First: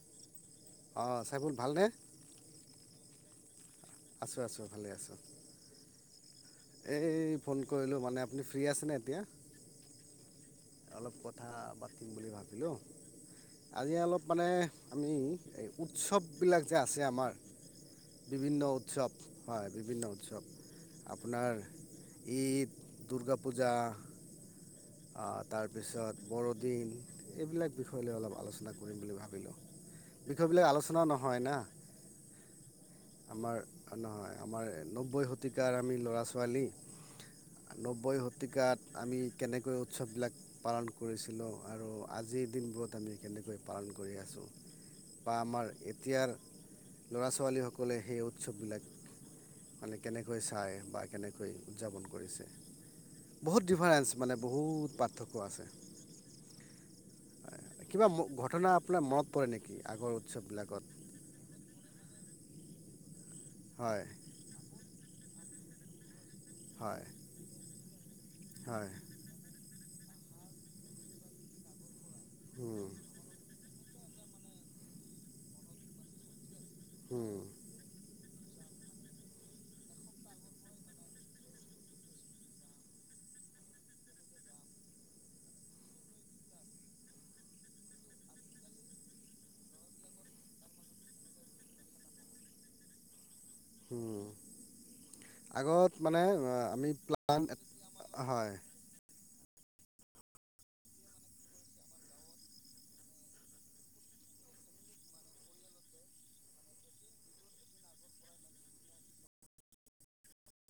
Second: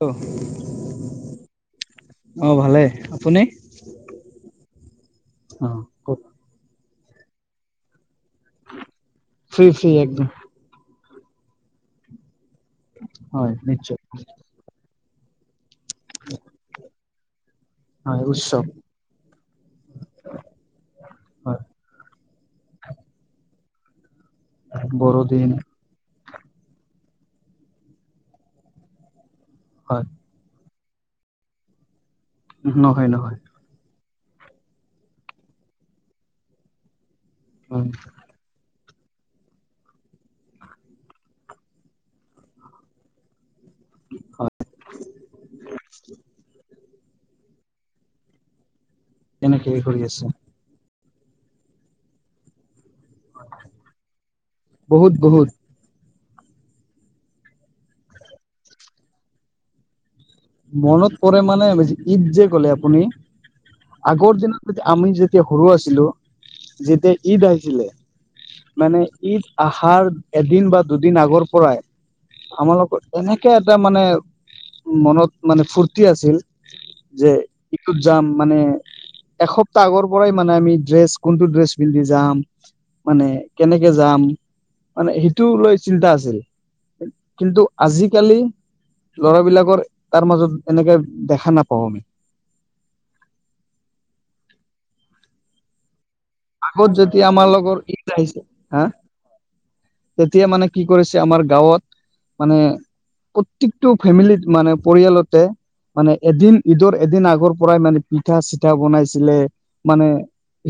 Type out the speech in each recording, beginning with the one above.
Hello অ', চাইফুল ভালনে? অ', ভালে, আপুনি? আছোঁ আছোঁ, ভালে আছোঁ। অ' এই ফোন কৰিলোঁ মানে আপুনি ফ্ৰী আছেনে এতিয়া? ফ্ৰী-ফ্ৰী একদম। অলপ কথা পাতিম বুলি ভাবিলোঁ, হয় আজি নিশ্চয়। অলপ মানে আমি এই উৎসৱবিলাক যে আছে আমাৰ বিভিন্ন উৎসৱ হয়, বিভিন্ন উৎসৱ। আপোনাৰ হয় ঈদ, দুৰ্গা পূজা আহ, বৰদিন তাৰপিছত বৰদিন এইবিলাক বিষয় লৈ অলপ আলোচনা কৰিম বুলি ভাবিলোঁ। হয়। বিষয় বিলাক আলোচনা নহয় না, নহয় নহয়। আমাৰ নহয়, আমাৰ নব্বৈ শতিকাৰ আমি ল'ৰা-ছোৱালী উম। নব্বৈ শ শতিকাত আমি কেনেকৈ উৎসৱ বিলাক পালন কৰিছিলোঁ আৰু আজিৰ দিনবোৰত আমি কেনেকৈ পালন কৰি আছোঁ। হয় বা আমাৰ এতিয়াৰ ল'ৰা-ছোৱালী সকলে সেই উৎসৱ বিলাক কেনেকে হেৰি মানে কৰি আছে? কেনেকৈ চাই বা কেনেকৈ উদযাপন কৰিছে। বহুত ডিফাৰেন্ঞ্চ মানে বহুত পাৰ্থক্য আছে। কিবা ঘটনা আপোনাৰ মনত পৰে নেকি আগৰ উৎসৱ বিলাক? মনত পৰে মানে ঈদ যে ক'লে আপুনি, হয় আগৰ দিনত আমি যেতিয়া সৰু আছিলো হয় যেতিয়া ঈদ আহিছিলে, মানে ঈদ আহাৰ এদিন বা দুদিন আগৰ পৰাই, আমালোকৰ এনেকে এটা মানে মনত মানে ফূৰ্তি আছিল যে হয় ইটোত যাম মানে এসপ্তাহ আগৰ পৰাই মানে আমি ড্ৰেছ কোনটো ড্ৰেছ পিন্ধি যাম। মানে কেনেকে যাম মানে সেইটো লৈ চিন্তা আছিল। কিন্তু আজিকালি ল'ৰাবিলাকৰ তাৰ মাজত এনেকে দেখা নাপাওঁ। উম আগত মানে আ আগত আমি যেতিয়া প্লান্ট আমাৰ এ লগৰ ঈদ আহিছে হয় হা তেতিয়া মানে কি কৰিছে আমাৰ গাঁৱত মানে প্ৰত্যিকটো ফেমিলিত মানে পৰিয়ালতে মানে এদিন ঈদৰ এদিন আগৰ পৰাই মানে পিঠা চিঠা বনাইছিলে মানে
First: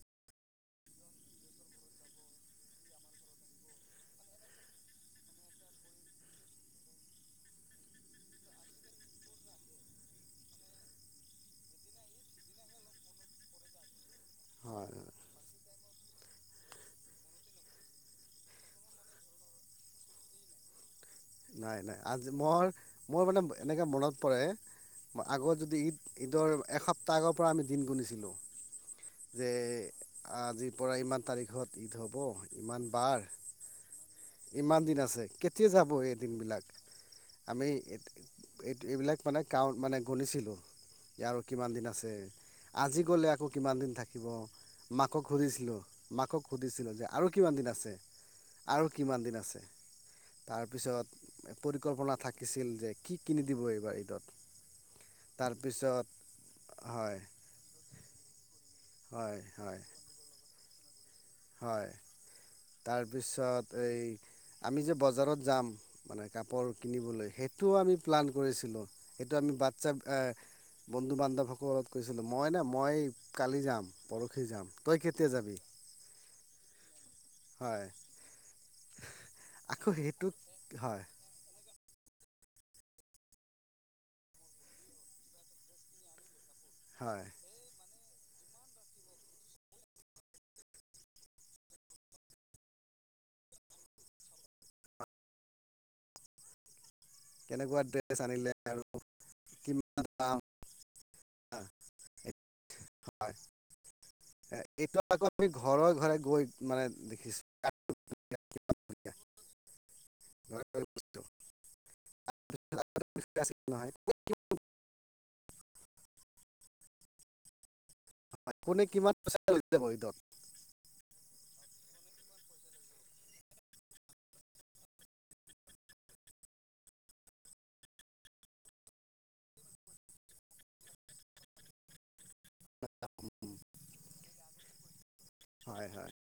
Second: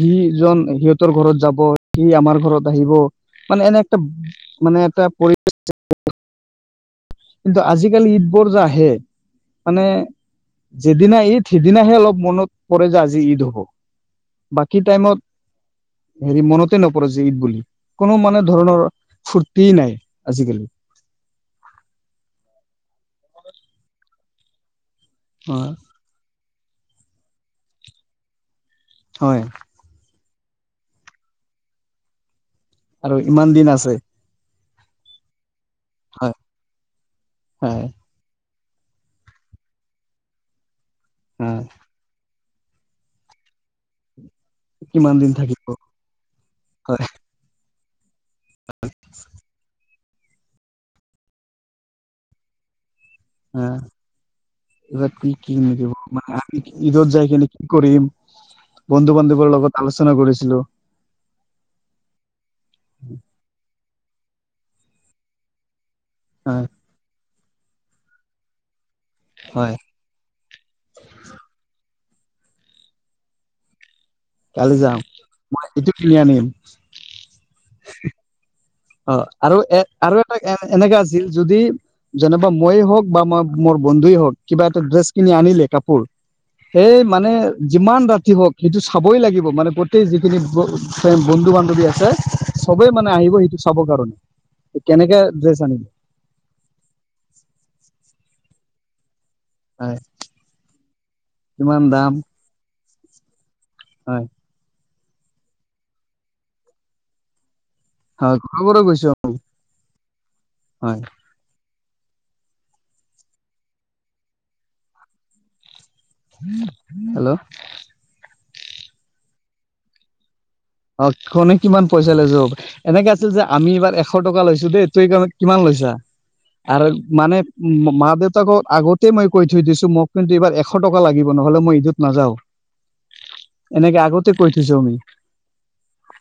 সি, ইজন সিহঁতৰ ঘৰত যাব, সি আমাৰ ঘৰত আহিব, মানে এনে তব মানে এটা পৰি [unintelligible] কিন্তু আজিকালি ঈদ বোৰ যে আহে মানে যিদিনা ঈদ সিদিনাহে অলপ মনত পৰে যে, আজি ঈদ হ'ব। বাকী হয় টাইমত হেৰি মনতে নপৰে যে ঈদ বুলি, কোনো মানে ধৰণৰ ফূৰ্তিই নাই, আজিকালি। নাই, নাই, আজি মই মোৰ মানে এনেকে মনত পৰে, আগৰ হয় যদি ঈদৰ এসপ্তাহ আগৰ পৰা আমি দিন গুনিছিলোঁ হয় যে আজিৰ পৰা ইমান তাৰিখত ঈদ হ'ব ইমান আৰু বাৰ। ইমান দিন আছে ইমান দিন আছে। কেতিয়া যাব সেই হয় দিনবিলাক? আমি হয় এ এইটো এইবিলাক মানে কাউন্ত মানে গণিছিলোঁ আৰু হয় কিমান দিন আছে? আজি গ'লে আকৌ কিমান দিন থাকিব, কিমান মাকক দিন থাকিব সুধিছিলোঁ, মাকক সুধিছিলোঁ হয় যে আৰু কিমান দিন আছে আৰু কিমান দিন আছে, তাৰপিছত এ পৰিকল্পনা থাকিছিল যে কি কিনি দিব আহ এইবাৰ ঈদত? এইবাৰ কি কি নিদিব তাৰপিছত মানে আমি ঈদত হয়। যাই কিনে কৰিম হয় বন্ধু-বান্ধৱৰ হয় লগত আলোচনা কৰিছিলোঁ। হয়। তাৰপিছত এই, আমি যে বজাৰত যাম। মানে হয় কাপৰ কিনিবলৈ সেইটোও আমি প্লান কৰিছিলোঁ সেইটো আমি হয় বাচ্ছা এ বন্ধু বান্ধৱসকল কৈছিলোঁ। মই নে মই কালি যাম। পৰহি যাম, তই কেতিয়া যাবি? ইটো কিনি আনিম। হয় অ আৰু এ আকৌ আৰু সেইটো এটা এ এনেকা হয় আছিল যদি, যেনেবা মইয়ে হওক বা ম মই মোৰ বন্ধুৱে হওক কিবা এটা ড্ৰেছ কিনি আনিলে কাপোৰ সেই হয় মানে যিমান ৰাতি হওঁক সেইটো চাবই লাগিব। মানে গোটেই যিখিনি বন্ধু বান্ধৱী আছে। চবেই মানে আহিব সেইটো চাব কাৰণে, কেনেকে ড্ৰেছ আনিম। কেনেকুৱা ড্ৰেছ আনিলে আৰু হয় কিমান দাম [unintelligible] হয়। এ এইটো আকৌ আমি ঘৰে ঘৰে গৈ মানে দেখিছো হয়, ক'ৰ পৰা কৈছ? ঘৰে ঘৰে হয়। গৈছোঁ। [unintelligible] হেল্ল, হয় কোনে কিমান পইচা লৈছে বাৰু ঈদত? অ কোনে কিমান পইচা লৈ যাব পাৰি। এনেকে আছিল যে আমি এইবাৰ এশ টকা লৈছো দে তই কিমান লৈছা। মানে মা-দেউতাকক আগতে মই কৈ থৈ দিছো মোক কিন্তু এইবাৰ এশ এশ টকা লাগিব নহ'লে মই ঈদত নাযাওঁ। এনেকে আগতে কৈ থৈছো আমি। হয় হয়।